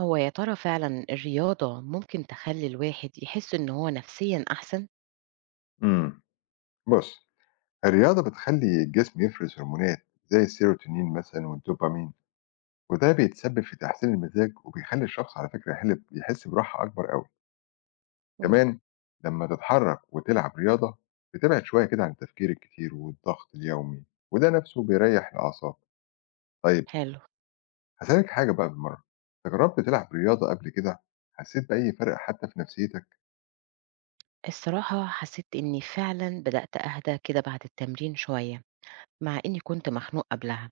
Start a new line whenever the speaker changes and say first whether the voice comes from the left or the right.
right: هو يا ترى فعلًا الرياضة ممكن تخلّي الواحد يحس إن هو نفسيًا أحسن؟
left: إمم، بُص. الرياضة بتخلّي الجسم يفرز هرمونات زي السيروتونين مثلًا والدوبامين، وده بيتسبب في تحسين المزاج وبيخلّي الشخص على فكرة يحس براحة أكبر أوي.
right: إمم.
left: كمان لمّا تتحرك وتلعب رياضة بتبعد شوية كده عن التفكير الكتير والضغط اليومي، وده نفسه بيريّح الأعصاب. طيب
right: حلو.
left: هاسألِك حاجة بقى بالمرّة، أنت جرّبت تلعب رياضة قبل كده؟ حسيت بأي فرق حتى في نفسيتك؟
right: الصراحة حسيت إني فعلًا بدأت أهدى كده بعد التمرين شوية، مع إني كنت مخنوق قبلها.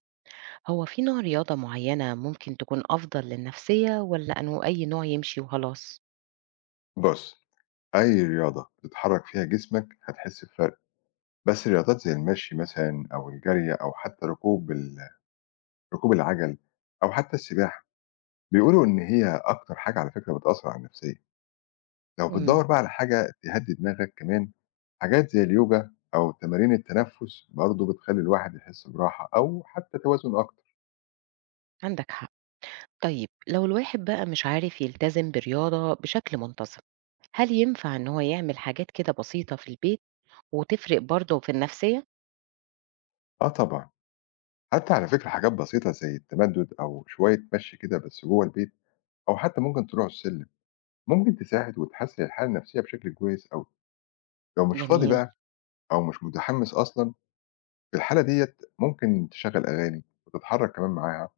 right: هو في نوع رياضة معينة ممكن تكون أفضل للنفسية والّا إنه أي نوع يمشي وخلاص؟
left: بُص، أي رياضة بتتحرك فيها جسمك هتحس بفرق. بس الرياضات زي المشي مثلًا أو الجري أو حتى ركوب العَجَل أو حتى السباحة، بيقولوا إن هي أكتر حاجة على فكرة بتأثّر على النفسية. لو
right: إمم،
left: بتدوّر بقى على حاجة تهدّي دماغك كمان، حاجات زي اليوجا أو تمارين التنفُّس برضه بتخلّي الواحد يحس براحة أو حتى توازن أكتر.
right: عندك حق. طيب لو الواحد بقى مش عارف يلتزم برياضة بشكل منتظم، هل ينفع إن هو يعمل حاجات كده بسيطة في البيت وتفرق برضه في النفسية؟
left: آه طبعًا، حتى على فكرة حاجات بسيطة زي التمدُّد أو شوية مشي كده بس جوّه البيت أو حتى ممكن تروح السلِّم، ممكن تساعد وتحسّن الحالة النفسية بشكل كويس أوي. لو مش فاضي
right: جميل،
left: بقى أو مش متحمّس أصلًا، في الحالة ديّة ممكن تشغّل أغاني وتتحرّك كمان معاها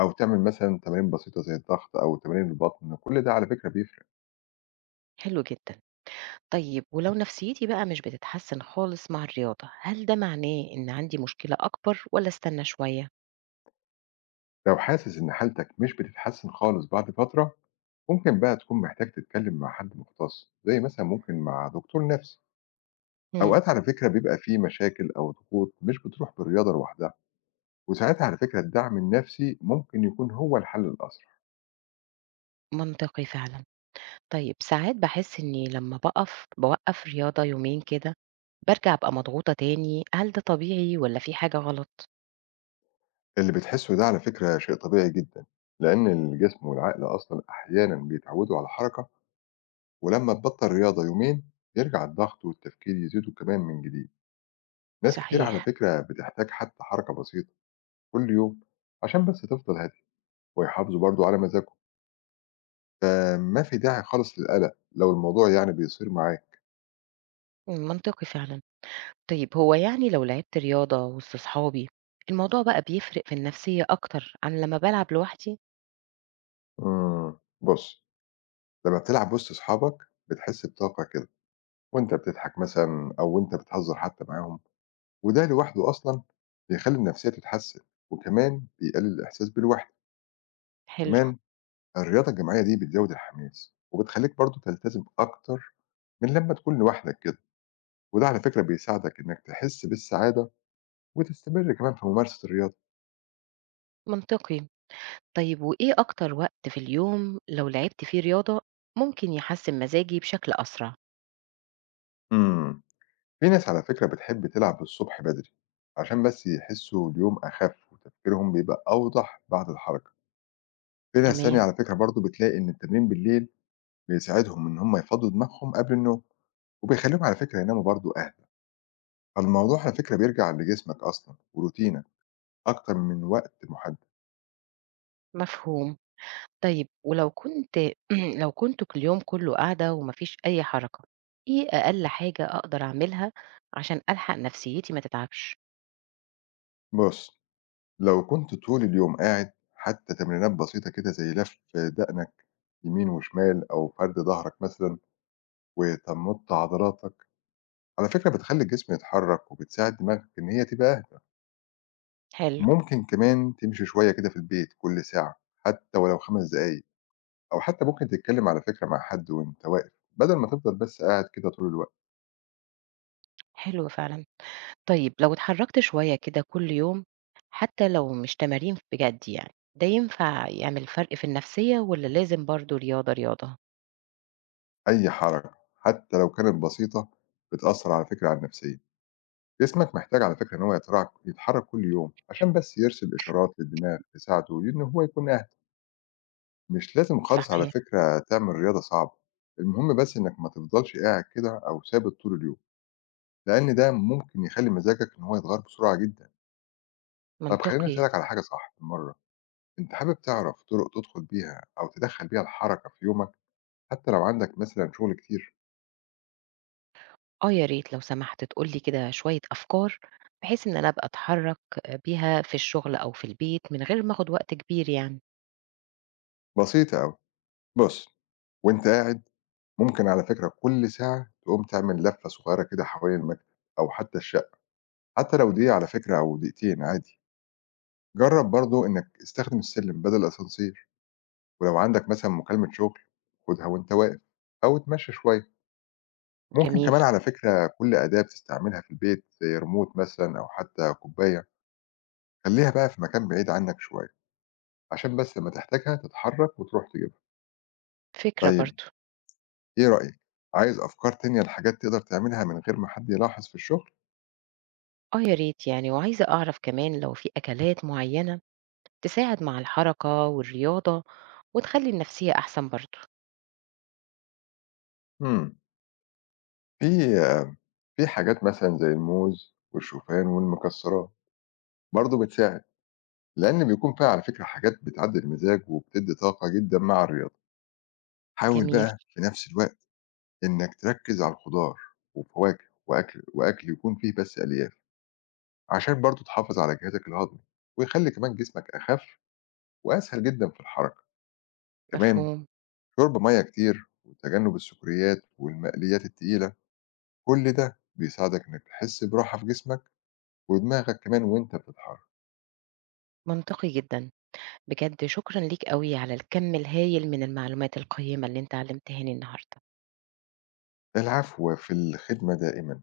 left: أو تعمل مثلًا تمارين بسيطة زي الضغط أو تمارين البطن، كل ده على فكرة بيفرق.
right: حلو جدًا. طيب ولو نفسيتي بقى مش بتتحسن خالص مع الرياضة هل ده معناه إن عندي مشكلة أكبر ولا استنى شوية؟
left: لو حاسس إن حالتك مش بتتحسّن خالص بعد فترة، ممكن بقى تكون محتاج تتكلّم مع حد مختص، زي مثلًا ممكن مع دكتور نَفْسي.
right: مم.
left: أوقات على فكرة بيبقى في مشاكل أو ضغوط مش بتروح بالرياضة لوحدها، وساعتها على فكرة الدعم النَفْسي ممكن يكون هو الحل الأسرع.
right: منطقي فعلا. طيب ساعات بحس إني لما بقف بوقف رياضة يومين كده برجع أبقى مضغوطة تاني، هل ده طبيعي ولا في حاجة غلط؟
left: اللي بتحسّه ده على فكرة شيء طبيعي جدًا، لإن الجسم والعقل أصلًا أحيانًا بيتعوّدوا على الحركة، ولمّا تبطّل رياضة يومين، بيرجع الضغط والتفكير يزيدوا كمان من جديد. ناس كتير على
right: صحيح.
left: فكرة بتحتاج حتى حركة بسيطة كل يوم عشان بس تفضل هادية ويحافظوا برضه على مزاجهم، فما في داعي خالص للقلق لو الموضوع يعني بيصير معاك.
right: مم، منطقي فعلا. طيب هو يعني لو لعبت رياضة وسط صحابي الموضوع بقى بيفرق في النفسية أكتر عن لما بلعب لوحدي؟
left: بُص، لمّا بتلعب وسط أصحابك بتحس بطاقة كده وأنت بتضحك مثلًا أو وأنت بتهزر حتى معاهم، وده لوحده أصلًا بيخلّي النفسية تتحسن وكمان بيقلل الإحساس بالوحدة.
right: حلو.
left: كمان الرياضة الجماعية دي بتزود الحماس وبتخليك برضه تلتزم أكتر من لما تكون لوحدك كده، وده على فكرة بيساعدك إنك تحس بالسعادة وتستمر كمان في ممارسة الرياضة.
right: منطقي. طيب وإيه أكتر وقت في اليوم لو لعبت فيه رياضة ممكن يحسن مزاجي بشكل أسرع؟
left: امم في ناس على فكرة بتحب تلعب الصبح بدري عشان بس يحسوا اليوم أخف وتفكيرهم بيبقى أوضح بعد الحركة. في ناس تانية
right: تمام.
left: على فكرة برضه بتلاقي إن التمرين بالليل بيساعدهم إن هم يفضوا دماغهم قبل النوم، وبيخليهم على فكرة يناموا برضو أهدى. فالموضوع على فكرة بيرجع لجسمك أصلا وروتينك أكتر من وقت محدد.
right: مفهوم. طيب ولو كنت لو كنت كل يوم كله قاعدة ومفيش أي حركة، إيه أقل حاجة أقدر أعملها عشان ألحق نفسيتي ما تتعبش؟
left: بص، لو كنت طول اليوم قاعد، حتى تمرينات بسيطة كده زي لف دقنك يمين وشمال أو فرد ظهرك مثلا وتمط عضلاتك، على فكرة بتخلي الجسم يتحرك وبتساعد دماغك إن هي تبقى أهدى.
right: حلو.
left: ممكن كمان تمشي شوية كده في البيت كل ساعة، حتى ولو 5 دقايق، أو حتى ممكن تتكلم على فكرة مع حد وأنت واقف بدل ما تفضل بس قاعد كده طول الوقت.
right: حلو فعلا. طيب لو اتحركت شوية كده كل يوم، حتى لو مش تمارين بجد يعني، ده ينفع يعمل فرق في النفسية ولا لازم برضو رياضة رياضة؟
left: أي حركة، حتى لو كانت بسيطة، بتأثر على فكرة على النفسية. جسمك محتاج على فكرة إن هو يتحرك كل يوم عشان بس يرسل إشارات للدماغ تساعده إن هو يكون أهدى. مش لازم خالص على
right: صحيح.
left: فكرة تعمل رياضة صعبة. المهم بس إنك ما تفضلش قاعد كده أو ثابت طول اليوم، لأن ده ممكن يخلي مزاجك إن هو يتغير بسرعة جدا. طب خليني
right: منطقي.
left: أسألك على حاجة صح المرة، أنت حابب تعرف طرق تدخل بيها أو تدخل بيها الحركة في يومك حتى لو عندك مثلا شغل كتير؟
right: آه يا ريت لو سمحت تقول لي كده شوية أفكار، بحيث إن أنا أبقى أتحرّك بيها في الشغل أو في البيت من غير ما آخُد وقت كبير يعني.
left: بسيطة أوي. بص، وأنت قاعد ممكن على فكرة كل ساعة تقوم تعمل لفة صغيرة كده حوالين المكتب أو حتى الشقة، حتى لو دقيقة على فكرة أو دقيقتين عادي. جرّب برضه إنك استخدم السلِّم بدل الأسانسير، ولو عندك مثلًا مكالمة شغل خُدها وأنت واقف أو اتمشى شوية. ممكن
right: جميل.
left: كمان على فكرة كل أداة بتستعملها في البيت زي ريموت مثلًا أو حتى كوباية، خلّيها بقى في مكان بعيد عنك شوية، عشان بس لمّا تحتاجها تتحرّك وتروح تجيبها.
right: فكرة
left: طيب
right: برضه.
left: إيه رأيك، عايز أفكار تانية لحاجات تقدر تعملها من غير ما حد يلاحظ في الشغل؟
right: آه يا ريت يعني، وعايزة أعرف كمان لو في أكلات معيّنة تساعد مع الحركة والرياضة وتخلّي النفسية أحسن برضه.
left: إمم، في في حاجات مثلًا زي الموز والشوفان والمكسرات برضه بتساعد، لأن بيكون فيها على فكرة حاجات بتعدّل المزاج وبتدّي طاقة جدًا مع الرياضة. حاول
right: جميل،
left: بقى في نفس الوقت إنّك تركّز على الخضار وفواكه وأكل يكون فيه بس ألياف، عشان برضه تحافظ على جهازك الهضمي ويخلّي كمان جسمك أخَف وأسهل جدًا في الحركة. كمان،
right: مفهوم،
left: شُرب مَيّة كتير وتجنُّب السكريات والمقليات التقيلة، كل ده بيساعدك إنّك تحس براحة في جسمك ودماغك كمان وأنت بتتحرّك.
right: منطقي جدًا. بجد شكرًا ليك أوي على الكَم الهايل من المعلومات القيّمة اللي أنت علّمتهاني النهارده.
left: العفو، في الخدمة دائمًا.